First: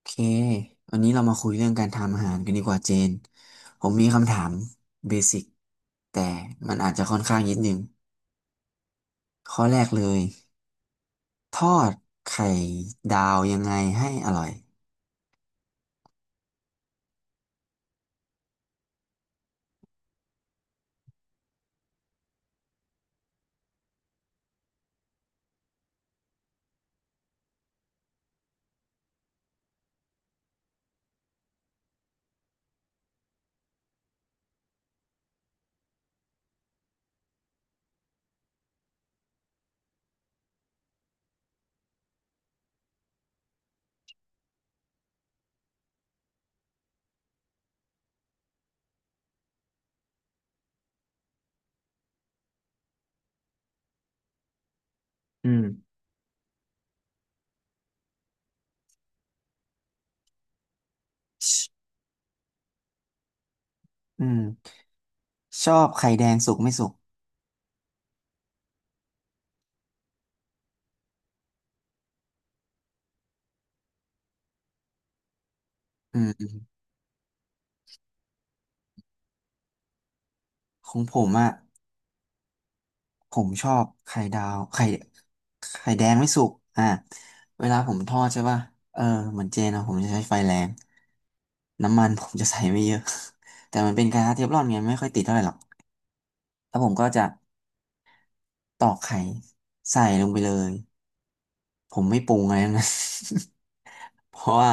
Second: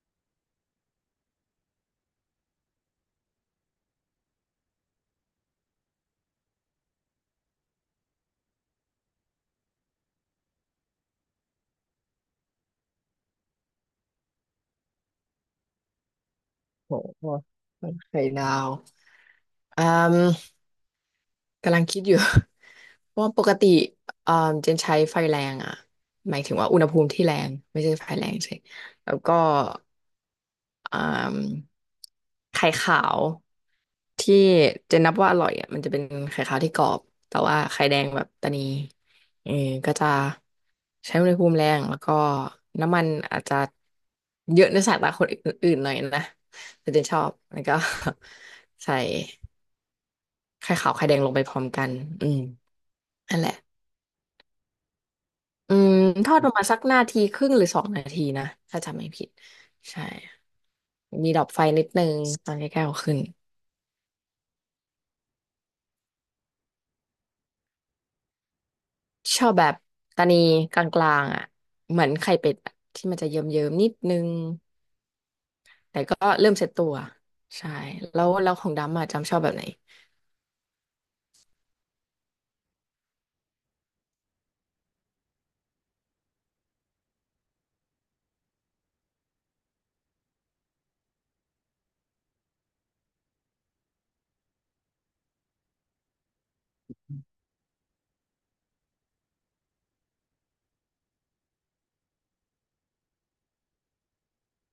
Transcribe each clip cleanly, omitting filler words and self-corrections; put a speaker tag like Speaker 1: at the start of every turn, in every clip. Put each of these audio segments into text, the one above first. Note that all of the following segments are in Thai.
Speaker 1: โอเควันนี้เรามาคุยเรื่องการทำอาหารกันดีกว่าเจน ผมมีคำถามเบสิกแต่มันอาจจะค่อนข้างนิดนึงข้อแรกเลยทอดไข่ดาวยังไงให้อร่อย
Speaker 2: โหไข่ดาวอืมกำลังคิดอยู่ เพราะว่าปกติเจนใช้ไฟแรงอ่ะหมายถึงว่าอุณหภูมิที่แรงไม่ใช่ไฟแรงใช่แล้วก็อืมไข่ขาวที่เจนนับว่าอร่อยอ่ะมันจะเป็นไข่ขาวที่กรอบแต่ว่าไข่แดงแบบตะนีเออก็จะใช้อุณหภูมิแรงแล้วก็น้ำมันอาจจะเยอะในสายตาคนอื่นๆหน่อยนะแต่เจนชอบแล้วก็ ใส่ ไข่ขาวไข่แดงลงไปพร้อมกันอืมนั่นแหละ
Speaker 1: อื
Speaker 2: อื
Speaker 1: ม
Speaker 2: มทอดประมาณสักนาทีครึ่งหรือสองนาทีนะ ถ้าจำไม่ผิด ใช่ มีดับ
Speaker 1: ช
Speaker 2: ไฟนิดนึงตอนใกล้ๆเอาขึ้น
Speaker 1: อืมชอบไข่แดงสุกไม่สุก
Speaker 2: ชอบแบบตานีกลางๆอ่ะ เหมือนไข่เป็ดอะที่มันจะเยิ้มๆนิดนึง แต่ก็
Speaker 1: อื
Speaker 2: เริ่ม
Speaker 1: ม
Speaker 2: เซ็ตตัว ใช่ แล้วของดำอ่ะจำชอบแบบไหน
Speaker 1: ของผมอ่ะ ผมชอบไข่ดาวไข่ไข่แดงไม่สุกอ่าเวลาผมทอดใช่ป่ะเออเหมือนเจนอะผมจะใช้ไฟแรงน้ำมันผมจะใส่ไม่เยอะ แต่มันเป็นกระทะเทฟลอนไงไม่ค่อยติดเท่าไหร่หรอกแล้วผมก็จะตอกไข่ใส่ลงไปเลย ผมไม่ปรุงอะไรทั้งนั้น เพราะว่า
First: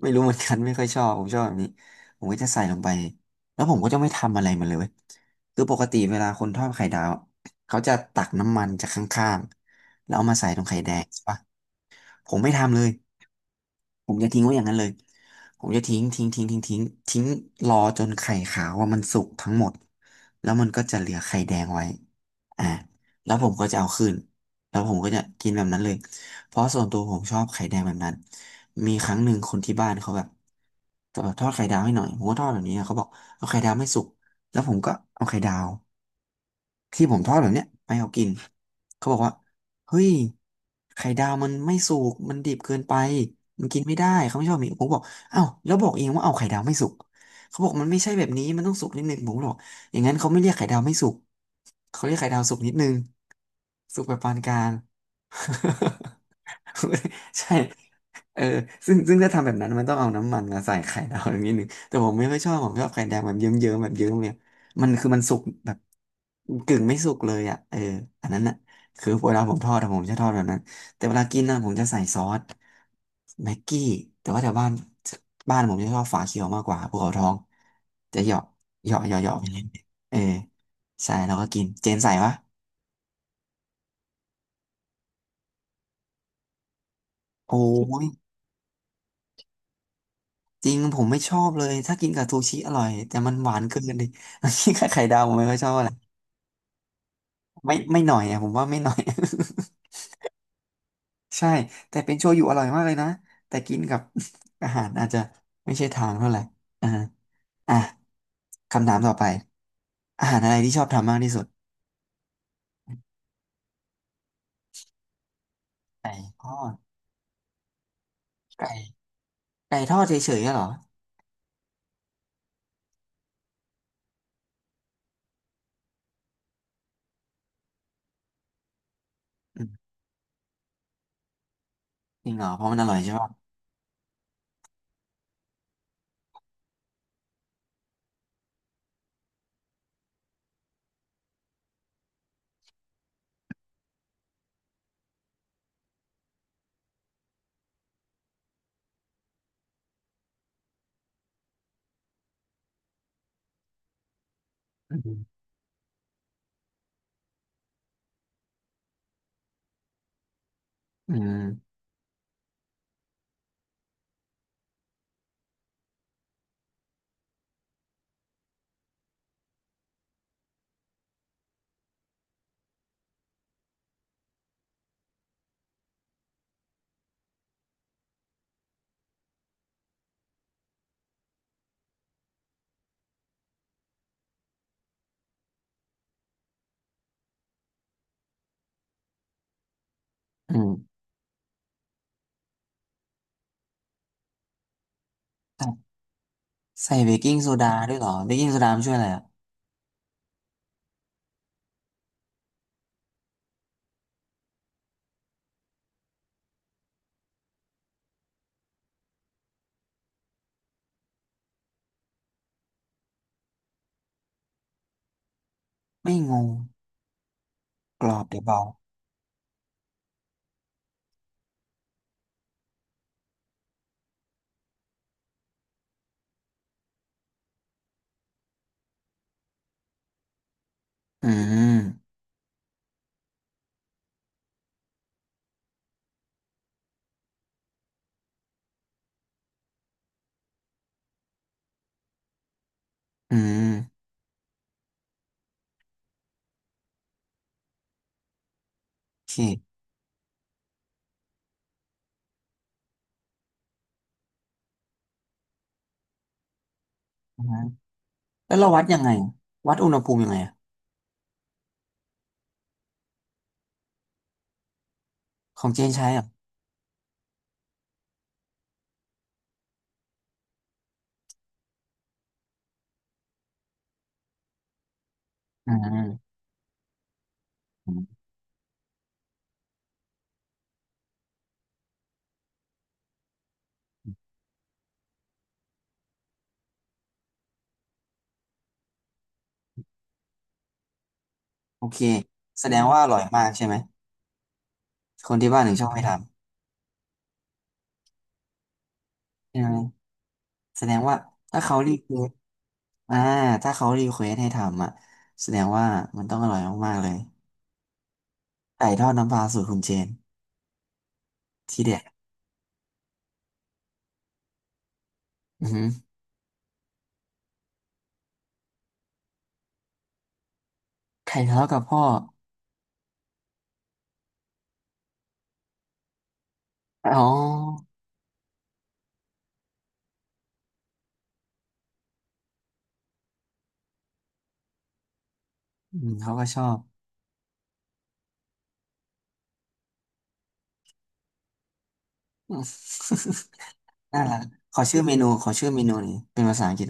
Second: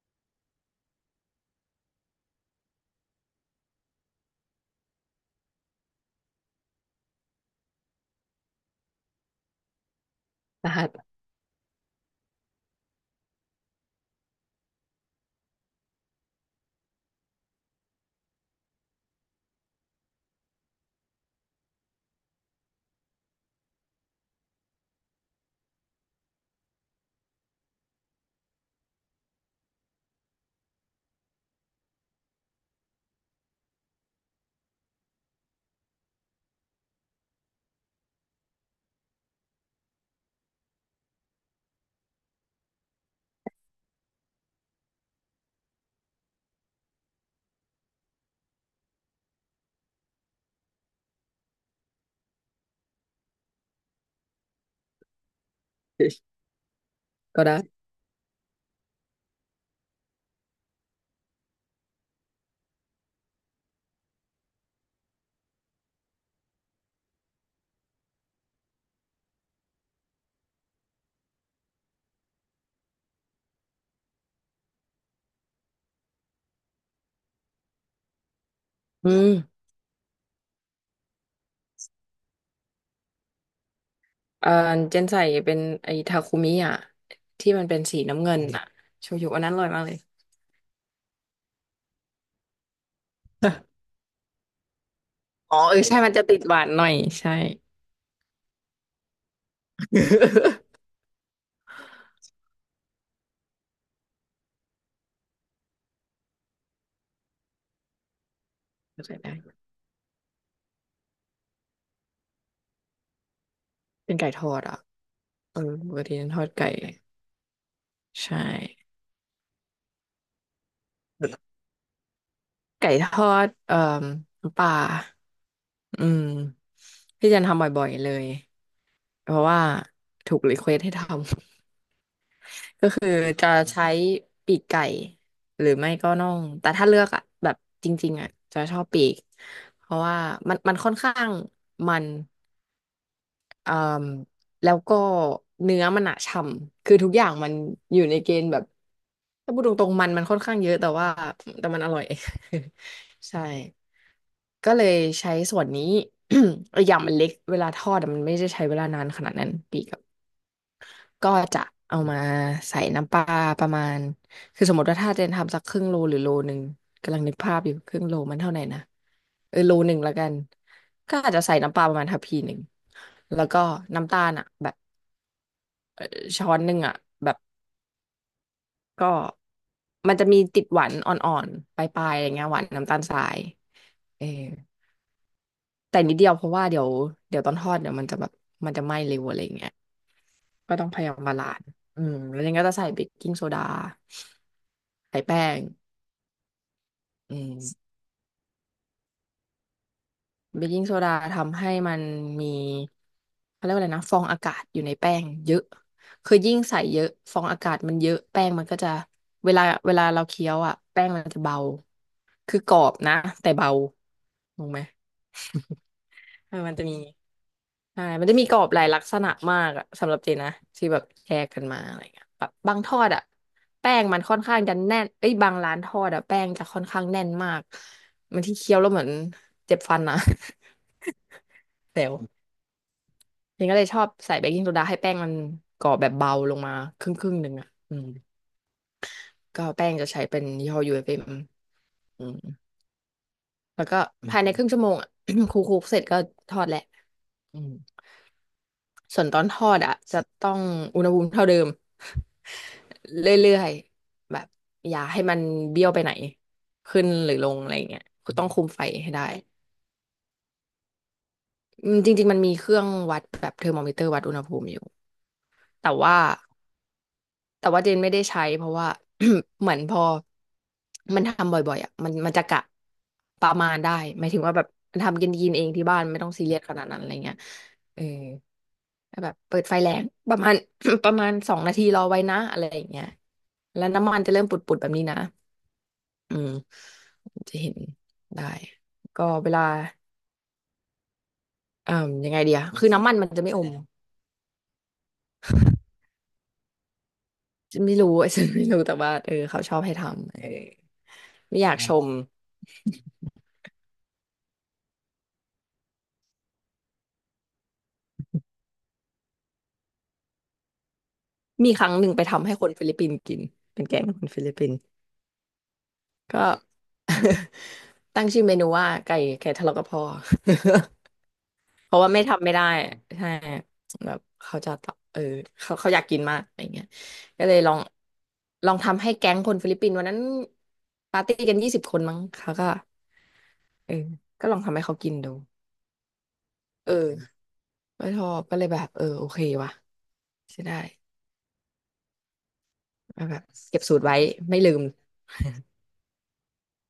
Speaker 1: ไม่รู้เหมือนกันไม่ค่อยชอบผมชอบแบบนี้ผมก็จะใส่ลงไปแล้วผมก็จะไม่ทำอะไรมันเลยเว้ยคือปกติเวลาคนทอดไข่ดาวเขาจะตักน้ำมันจากข้างๆแล้วเอามาใส่ตรง
Speaker 2: ร
Speaker 1: ไข่
Speaker 2: หั
Speaker 1: แดง
Speaker 2: ส
Speaker 1: ใช่ปะ ผมไม่ทำเลยผมจะทิ้งไว้อย่างนั้นเลยผมจะทิ้งรอจนไข่ขาวว่ามันสุกทั้งหมด แล้วมันก็จะเหลือไข่แดงไว้อ่าแล้วผมก็จะเอาคืนแล้วผมก็จะกินแบบนั้นเลย เพราะส่วนตัวผมชอบไข่แดงแบบนั้นมีครั้งหนึ่งคนที่บ้านเขาแบบจะแบบทอดไข่ดาวให้หน่อยผมก็ทอดแบบนี้นะเขาบอกเอาไข่ดาวไม่สุกแล้วผมก็เอาไข่ดาว ที่ผมทอดแบบเนี้ยไปเอากินเขาบอกว่าเฮ้ยไข่ดาวมันไม่สุกมันดิบเกินไปมันกินไม่ได้เขาไม่ชอบมีผมบอกอ้าวแล้วบอกเองว่าเอาไข่ดาวไม่สุกเขาบอกมันไม่ใช่แบบนี้มันต้องสุกนิดนึงผมบอกอย่างนั้นเขาไม่เรียกไข่ดาวไม่สุกเขาเรียกไข่ดาวสุกนิดนึงสุกแบบปานกลาง
Speaker 2: ก็
Speaker 1: ใช่
Speaker 2: ได้
Speaker 1: เออซึ่งถ้าทำแบบนั้นมันต้องเอาน้ำมันมาใส่ไข่ดาวอย่างนี้หนึ่งแต่ผมไม่ค่อยชอบผมชอบไข่แดงแบบเยิ้มๆแบบเยิ้มเนี่ยมันคือมันสุกแบบกึ่งไม่สุกเลยอ่ะเอออันนั้นอ่ะคือเวลาผมทอดอะผมจะทอดแบบนั้นแต่เวลากินนะผมจะใส่ซอสแม็กกี้แต่ว่าแถวบ้านบ้านผมจะชอบฝาเขียวมากกว่าภูเขาทองจะเหยาะเหยาะ
Speaker 2: อื
Speaker 1: เหยาะเห
Speaker 2: ม
Speaker 1: ยาะไปเรื่อยๆเออใช่แล้วก็กิน เจนใส่ปะ
Speaker 2: เอ่อเจนใส่เป็นไอ้ทาคุมิอ่ะที่
Speaker 1: โอ
Speaker 2: มันเป็น
Speaker 1: ้
Speaker 2: สีน้ำเงินอ่ะโชยุอันนั้นอร่อยมากเลย
Speaker 1: จริงผมไม่ชอบเลยถ้ากินกับซูชิอร่อยแต่มันหวานเกินดิ กินกับไข่ดาวผมไม่ค่
Speaker 2: อ๋
Speaker 1: อ
Speaker 2: อ
Speaker 1: ยชอบ
Speaker 2: เออ
Speaker 1: อะไร
Speaker 2: ใช่มันจะติดหวานหน่อยใช่
Speaker 1: ไม่หน่อยอ่ะผมว่าไม่หน่อย ใช่แต่เป็นโชยุอร่อยมากเลยนะแต่กินกับ อาหารอาจจะไม่ใช่ทางเท่าไหร่อ่าอ่ะคำถาม
Speaker 2: เข้า
Speaker 1: ต่
Speaker 2: ใจ
Speaker 1: อไป
Speaker 2: ได้
Speaker 1: อาหารอะไรที่ชอบทำมากที่สุด
Speaker 2: เป็นไก่ทอดอ่ะเออปกติ
Speaker 1: ไก่
Speaker 2: ฉันท
Speaker 1: ท
Speaker 2: อด
Speaker 1: อ
Speaker 2: ไก่
Speaker 1: ด
Speaker 2: ใช่
Speaker 1: ไก่ไก่ทอดเฉยๆอะเหรอ
Speaker 2: ไก่ทอดน้ำปลาอืมที่จะทำบ่อยๆเลยเพราะว่า
Speaker 1: อืม
Speaker 2: ถูกรีเควสให้ทำ
Speaker 1: จริงเหรอเพราะมันอ ร่อย
Speaker 2: คือ
Speaker 1: ใช่ป่ะ
Speaker 2: จะใช้ปีกไก่หรือไม่ก็น่องแต่ถ้าเลือกอ่ะแบบจริงๆอ่ะจะชอบปีกเพราะว่ามันค่อนข้างมัน อ่าแล้วก็เนื้อมันอะฉ่ำคือทุกอย่างมันอยู่ในเกณฑ์แบบถ้าพูดตรงๆมันค่อนข้างเยอะแต่ว่าแต่มันอร่อย ใช่ก็เลย
Speaker 1: อืม
Speaker 2: ใช้ส่วนนี้ อกอย่างมันเล็กเวลาทอดอะมันไม่ได้ใช้เวลานานขนาดนั้นปีกับ
Speaker 1: อื
Speaker 2: ก็จะ
Speaker 1: ม
Speaker 2: เอามาใส่น้ำปลาประมาณคือสมมติว่าถ้าเจนทำสักครึ่งโลหรือโลหนึ่งกำลังนึกภาพอยู่ครึ่งโลมันเท่าไหร่นะเออโลหนึ่งละกันก็อาจจะใส่น้ำปลาประมาณทัพพีหนึ่งแล้วก็น้ำตาลอ่ะแบบ เอ่อช้อนหนึ่งอ่ะแบบก็มันจะมีติดหวานอ่อนๆปลายๆอะไรเงี้ยหวานน้ำตาลทรายเออแต่นิดเดียวเพราะว่าเดี๋ยวตอนทอดเดี๋ยวมันจะแบบมันจะไหม้เร็วอะไรเงี้ย
Speaker 1: อืม
Speaker 2: ก็ต้องพยายามบาลานซ์อืมแล้วยังก็จะใส่เบกกิ้งโซดาใส่แป้ง
Speaker 1: ใส่เบกกิ้ง
Speaker 2: อื
Speaker 1: โซดา
Speaker 2: ม
Speaker 1: ด้วยเหรอเบกกิ้งโซดามันช่วยอะไรอ่ะ
Speaker 2: เบกกิ้งโซดาทำให้มันมีเขาเรียกว่าอะไรนะฟองอากาศอยู่ในแป้งเยอะคือยิ่งใส่เยอะฟองอากาศมันเยอะแป้งมันก็จะเวลาเราเคี้ยวอ่ะแป้งมันจะเบาคือกรอบนะแต่เบาถูกไหม
Speaker 1: ไม่งง
Speaker 2: เออมันจะมี
Speaker 1: ก
Speaker 2: ใช่
Speaker 1: รอบ
Speaker 2: มันจะ
Speaker 1: แย่
Speaker 2: มีกร
Speaker 1: เบา
Speaker 2: อบหลายลักษณะมากอะสำหรับเจนนะที่แบบแชร์กันมาอะไรเงี้ยแบบบางทอดอ่ะแป้งมันค่อนข้างจะแน่นเอ้ยบางร้านทอดอ่ะแป้งจะค่อนข้างแน่นมากบางที่เคี้ยวแล้วเหมือนเจ็บฟันนะ
Speaker 1: อื
Speaker 2: แซ
Speaker 1: ม
Speaker 2: ว เจนก็เลยชอบใส่เบกกิ้งโซดาให้แป้งมันกรอบแบบเบาลงมาครึ่งครึ่งหนึ่งอ่ะอืมก็แป้งจะใช้เป็นยี่ห้อยูเอฟเอ็มอืม
Speaker 1: อื
Speaker 2: แล้วก็
Speaker 1: ม
Speaker 2: ภายในครึ่งชั่วโมงอ่ะ คลุกๆเสร็จก็ทอดแหละอืมส่ว
Speaker 1: โอ
Speaker 2: น
Speaker 1: เค
Speaker 2: ตอนทอดอ่ะจะต้องอุณหภูมิเท่าเดิม เรื่อยๆแบบอย่าให้มันเบี้ยวไปไหนขึ้นหรือลงอะไร
Speaker 1: อ่า
Speaker 2: เงี้ยคือต้อง
Speaker 1: แล้ว
Speaker 2: คุม
Speaker 1: เราวั
Speaker 2: ไฟ
Speaker 1: ดยังไง
Speaker 2: ให้ได้
Speaker 1: วัดอุณหภูมิยังไงอะ
Speaker 2: อืมจริงๆมันมีเครื่องวัดแบบเทอร์โมมิเตอร์วัดอุณหภูมิอยู่
Speaker 1: ของเจ
Speaker 2: แต่
Speaker 1: นใช้
Speaker 2: ว่า
Speaker 1: เหรอ่ะ
Speaker 2: เจนไม่ได้ใช้เพราะว่า เหมือนพอมันทำบ่อยๆอ่ะมันจะกะประมาณได้หมายถึงว่าแบบมันทำกินกินเอง
Speaker 1: อื
Speaker 2: ที่บ้านไม่ต้อ
Speaker 1: ม
Speaker 2: งซีเรียสขนาดนั้นอะไรเงี้ย
Speaker 1: อื
Speaker 2: เออ
Speaker 1: ม
Speaker 2: แล้วแบบเปิดไฟแรงประมาณ ประมาณสองนาทีรอไว้นะอะไรอย่างเงี้ยแล้วน้ำมันจะเริ่มปุดๆแบบนี้นะอืมจะเห็นได้ก็เวลา
Speaker 1: โอ
Speaker 2: เอ่อ
Speaker 1: เค
Speaker 2: ยังไงเดีย
Speaker 1: แสดง
Speaker 2: คือ
Speaker 1: ว่าอ
Speaker 2: น้ำมัน
Speaker 1: ร่อย
Speaker 2: มัน
Speaker 1: มา
Speaker 2: จะ
Speaker 1: ก
Speaker 2: ไม่อ
Speaker 1: ใช่
Speaker 2: ม
Speaker 1: ไหมคนที่บ้านถึงชอบให้ท
Speaker 2: ไม่รู้ ฉันไม่รู้แต่ว่าเออ
Speaker 1: ำใช่
Speaker 2: เขาช
Speaker 1: ไหม
Speaker 2: อบให้ทำเออ
Speaker 1: แสดงว่า
Speaker 2: ไม่
Speaker 1: ถ้า
Speaker 2: อยา
Speaker 1: เขา
Speaker 2: กช
Speaker 1: รีเค
Speaker 2: ม
Speaker 1: วสอ่าถ้าเขารีเควสให้ทำอ่ะแสดงว่ามันต้องอร่อยมากๆเลยไก่ทอดน้ำปลาสูตรคุณเจน
Speaker 2: มีค
Speaker 1: ที่
Speaker 2: รั้ง
Speaker 1: เด็ด
Speaker 2: หนึ่งไปทำให้คนฟิลิปปินส์กินเป็นแกงคนฟิลิปปินส์
Speaker 1: อือหือ
Speaker 2: ก็ ตั้งชื่อเมนูว่าไก่ทะเลาะกับพ่อ
Speaker 1: ไข่ทะเลาะกับ
Speaker 2: เพ
Speaker 1: พ่อ
Speaker 2: ราะว่าไม่ทำไม่ได้ใช่แบบเขาจะตอบเออเขาอยากกินมากอะไรเงี้ย
Speaker 1: อ๋อ
Speaker 2: ก็เลยลองทำให้แก๊งคนฟิลิปปินส์วันนั้นปาร์ตี้กัน20 คนมั้งเขาก็เออก็ลองทำให้เขากินดู
Speaker 1: อืมเขาก็ชอบ
Speaker 2: เออไม่ชอบก็เลยแบบเออโอเควะใช่ได้ก็แบบเก็บสูตรไว้
Speaker 1: น่ารัก
Speaker 2: ไม่ลืม
Speaker 1: ขอชื่อเมนูหนี่อยเป็นภาษาอังกฤษ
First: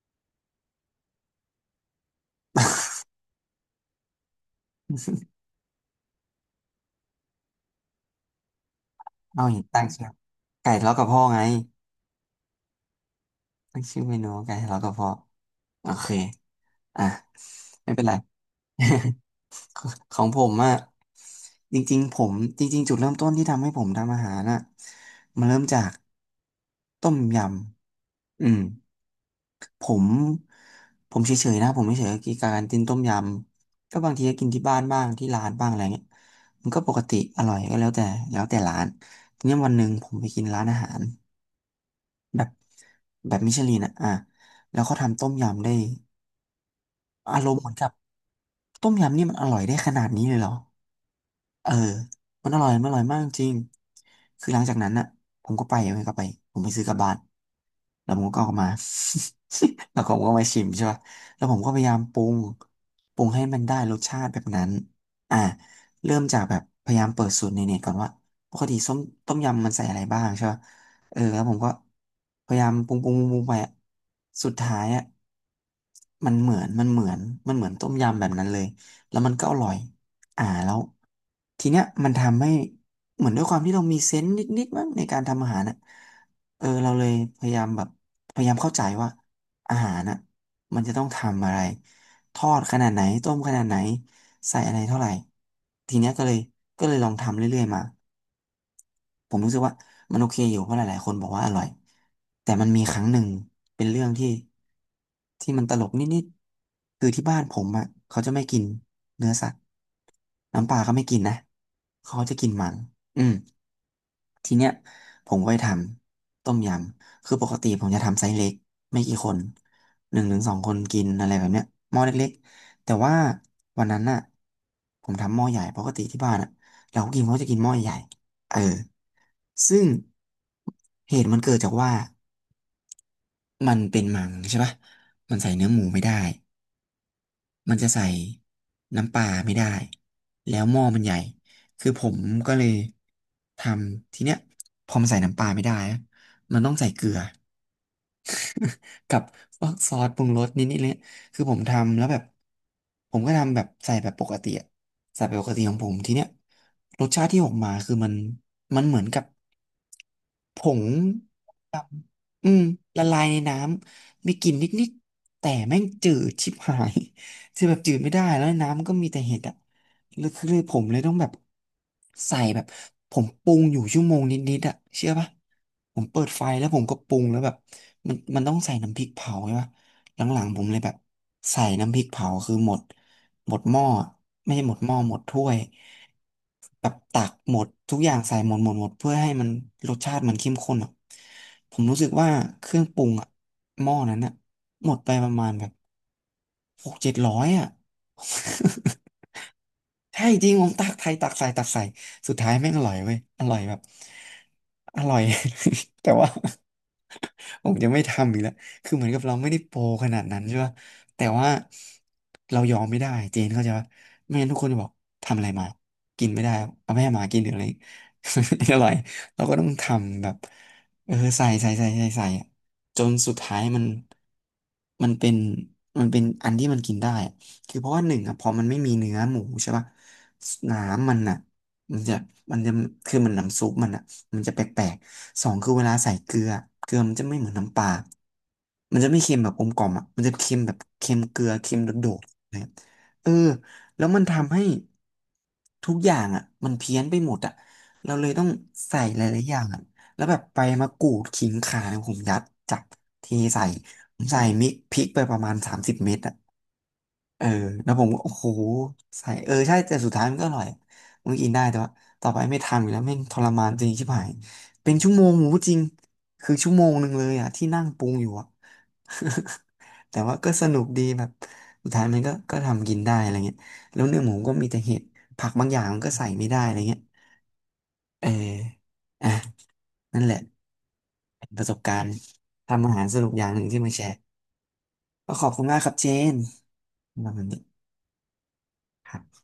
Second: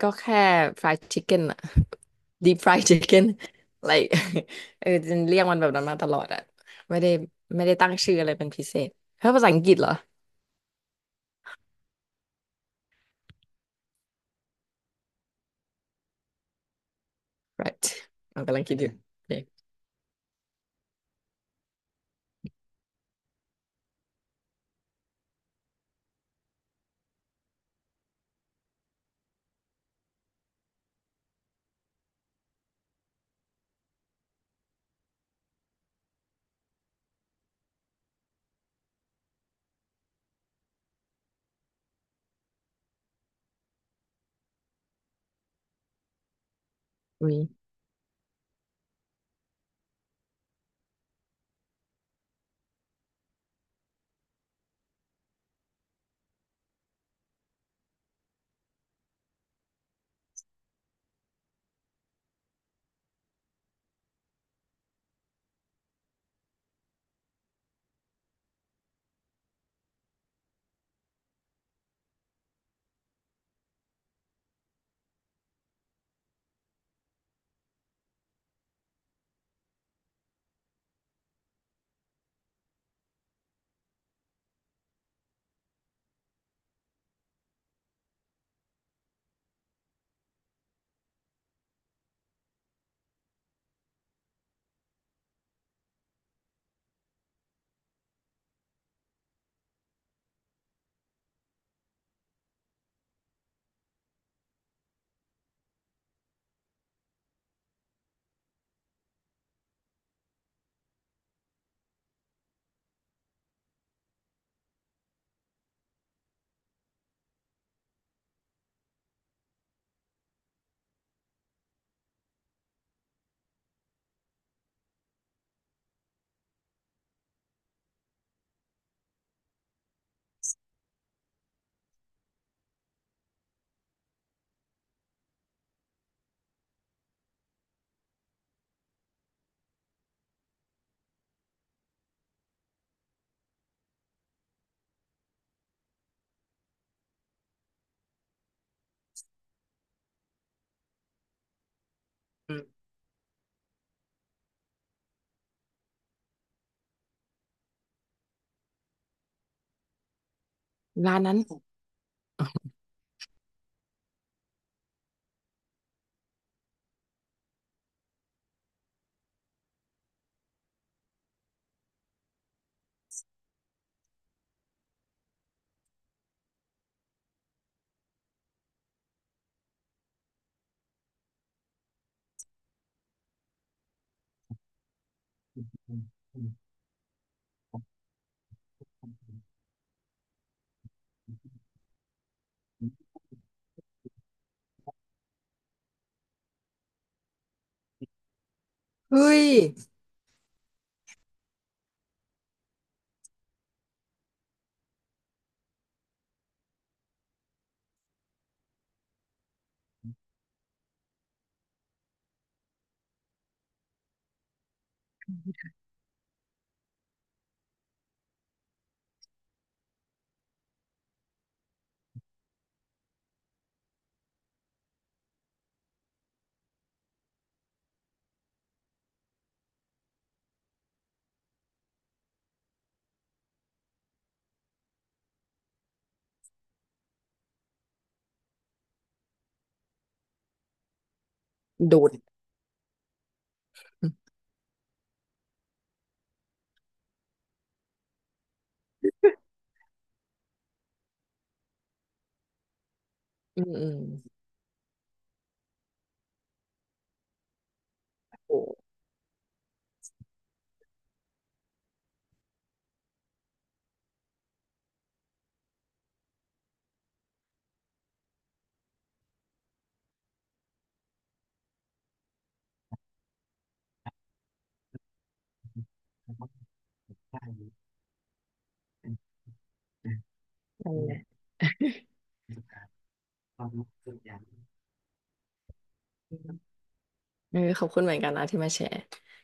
Speaker 2: ก็แค่ fried chicken อะ deep fried chicken like เออจะเรียกมันแบบนั้นมาตลอดอะไม่ได้ไม่ได้ตั้งชื่ออะไรเป็นพิเศษเพราะภา
Speaker 1: เอา
Speaker 2: ษา
Speaker 1: อ
Speaker 2: อั
Speaker 1: ย่า
Speaker 2: ง
Speaker 1: ง
Speaker 2: กฤษ
Speaker 1: ตั้
Speaker 2: เห
Speaker 1: ง
Speaker 2: รอ
Speaker 1: ชื่อไก่ทะเลาะกับพ่อไงตั้งชื่อเมนูว่าไก่ทะเลาะกับพ่อโอเคอ่ะ
Speaker 2: right
Speaker 1: ไม่เป็นไร
Speaker 2: เรากำลังคิดอยู่โอเค
Speaker 1: ของผมอะจริงๆจุดเริ่มต้นที่ทำให้ผมทำอาหารน่ะมันเริ่มจากต้มยำอืมผมผมเฉยๆนะผมเฉยๆกับการกินต้มยำก็บางทีก็กินที่บ้านบ้างที่ร้านบ้างอะไรเงี้ยมันก็ปกติอร่อยก็แล้วแต่แล้วแต่ร้านทีนี้วันหนึ่งผมไปกินร้านอาหาร แบบแบบมิชลินอ่ะแล้วเขาทำต้มยำได้
Speaker 2: อุ้ย
Speaker 1: อารมณ์เหมือนกับต้มยำนี่มันอร่อยได้ขนาดนี้เลยเหรอ เออมันอร่อยมากจริง คือหลังจากนั้นน่ะผมก็ไปผมไปซื้อกลับบ้านแล้วผมก็เอามา แล้วผมก็มาชิมใช่ป่ะแล้วผมก็พยายามปรุงปรุงให้มันได้รสชาติแบบนั้นอ่าเริ่มจากแบบพยายามเปิดสูตรในเน็ตก่อนว่าปกติต้มยำมันใส่อะไรบ้างใช่ป่ะเออแล้วผมก็พยายามปรุงไปอะสุดท้ายอ่ะมันเหมือนมันเหมือนมันเหมือนต้มยำแบบนั้นเลยแล้วมันก็อร่อย แล้วทีเนี้ยมันทำให้เหมือนด้วยความที่เรามีเซนส์นิดๆมั้งในการทำอาหารน่ะเออเราเลยพยายามแบบพยายามเข้าใจว่าอาหารน่ะมันจะต้องทำอะไรทอดขนาดไหนต้มขนาดไหนใส่อะไรเท่าไหร่ทีเนี้ยก็เลยลองทำเรื่อยๆมา ผมรู้สึกว่ามันโอเคอยู่เพราะหลายๆคนบอกว่าอร่อยแต่มันมีครั้งหนึ่งเป็นเรื่องที่ที่มันตลกนิดๆคือที่บ้านผมอ่ะเขาจะไม่กินเนื้อสัตว์น้ำปลาเขาไม่กินนะเขาจะกินมันอืม ทีเนี้ยผมก็ไปทำต้มยำคือปกติผมจะทำไซส์เล็กไม่กี่คนหนึ่งถึงสองคนกินอะไรแบบเนี้ยหม้อเล็กๆแต่ว่าวันนั้นน่ะผมทำหม้อใหญ่ปกติที่บ้านอ่ะเราก็กินเขาจะกินหม้อใหญ่เออซึ่งเหตุมันเกิดจากว่ามันเป็นมังใช่ปะมันใส่เนื้อหมูไม่ได้ มันจะใส่น้ำปลาไม่ได้ แล้วหม้อมันใหญ่ คือผมก็เลยทำทีเนี้ยพอมันใส่น้ำปลาไม่ได้นะมันต้องใส่เกลือ กับพวกซอสปรุงรสนิดนิดเลยคือผมทำแล้วแบบ
Speaker 2: อืม
Speaker 1: ผมก็ทำแบบใส่แบบปกติอะใส่แบบปกติของผมทีเนี้ยรสชาติที่ออกมาคือมันเหมือนกับผง
Speaker 2: ร้านนั้น
Speaker 1: ดำอืมละลายในน้ำมีกลิ่นนิดนิดแต่แม่งจืดชิบหาย คือแบบจืดไม่ได้แล้วน้ำก็มีแต่เห็ดอะ แล้วคือผมเลยต้องแบบใส่แบบผมปรุงอยู่ชั่วโมงนิดๆอะเชื่อปะผมเปิดไฟแล้วผมก็ปรุงแล้วแบบมันต้องใส่น้ำพริกเผาใช่ปะหลังๆผมเลยแบบใส่น้ำพริกเผาคือหมดหมดหม้อไม่ใช่หมดหม้อหมดถ้วยแบบตักหมดทุกอย่างใส่หมดหมดหมดเพื่อให้มันรสชาติมันเข้มข้นอ่ะผมรู้สึกว่าเครื่องปรุงอ่ะหม้อนั้นอ่ะหมดไปประมาณแบบหกเจ็ดร้อยอ่ะ
Speaker 2: เฮ้ย
Speaker 1: ใช่จริงผมตักไทยตักใส่ตักใส่สุดท้ายแม่งอร่อยเว้ยอร่อยแบบอร่อย แต่ว่า ผมจะไม่ทำอีกแล้วคือเหมือนกับเราไม่ได้โปรขนาดนั้นใช่ป่ะแต่ว่าเรายอมไม่ได้เจนเข้าใจป่ะไม่งั้นทุกคนจะบอกทำอะไรมากินไม่ได้เอาแม่หมากินหรืออะไร อร่อยเราก็ต้องทำแบบเออใส่ใส่ใส่ใส่ใส่อะจนสุดท้ายมันมันเป็นมันเป็นอันที่มันกินได้ คือเพราะว่าหนึ่งอ่ะพอมันไม่มีเนื้อหมูใช่ป่ะน้ำมันอะมันจะมันจะคือมันน้ำซุปมันอะมันจะแปลกๆสองคือเวลาใส่เกลือเกลือมันจะไม่เหมือนน้ำปลามันจะไม่เค็มแบบกลมกล่อมอะมันจะเค็มแบบเค็มเกลือเค็ม
Speaker 2: โด
Speaker 1: โด
Speaker 2: ด
Speaker 1: ดๆนะครับเออแล้วมันทำให้ทุกอย่างอ่ะมันเพี้ยนไปหมดอะเราเลยต้องใส่หลายๆอย่างอะแล้วแบบใบมะกรูดขิงข่าเนี่ยผมยัดจับเท
Speaker 2: อื
Speaker 1: ใส่
Speaker 2: มอืม
Speaker 1: ผมใส่มิกพริกไปประมาณ30 เม็ดอะ เออแล้วผมก็โอ้โห
Speaker 2: โอ้
Speaker 1: ใส่เออใช่แต่สุดท้ายมันก็อร่อยมันกินได้แต่ว่าต่อไปไม่ทำอีกแล้วแม่งทรมานจริงชิบหายเป็นชั่วโมงหมูจริงคือชั่วโมงหนึ่งเลยอ่ะที่นั่งปรุงอยู่อ่ะ แต่ว่าก็สนุกดีแบบสุดท้ายมันก็ทำกินได้อะไรเงี้ยแล้วเนื้อหมูก็มีแต่เห็ดผักบางอย่างมันก็ใส่ไม่ได้อะไรเงี้ยเอออ่ะนั่นแหละ
Speaker 2: นั่นแห
Speaker 1: เป็นประสบการณ์ทำอาหารสนุกอย่างหนึ่งที่มาแชร์ก็ขอบคุณมากครับเจนสำหรับวัน
Speaker 2: เออข
Speaker 1: นี้
Speaker 2: อบคุณเหมือนกันนะที่มาแชร์
Speaker 1: ครับ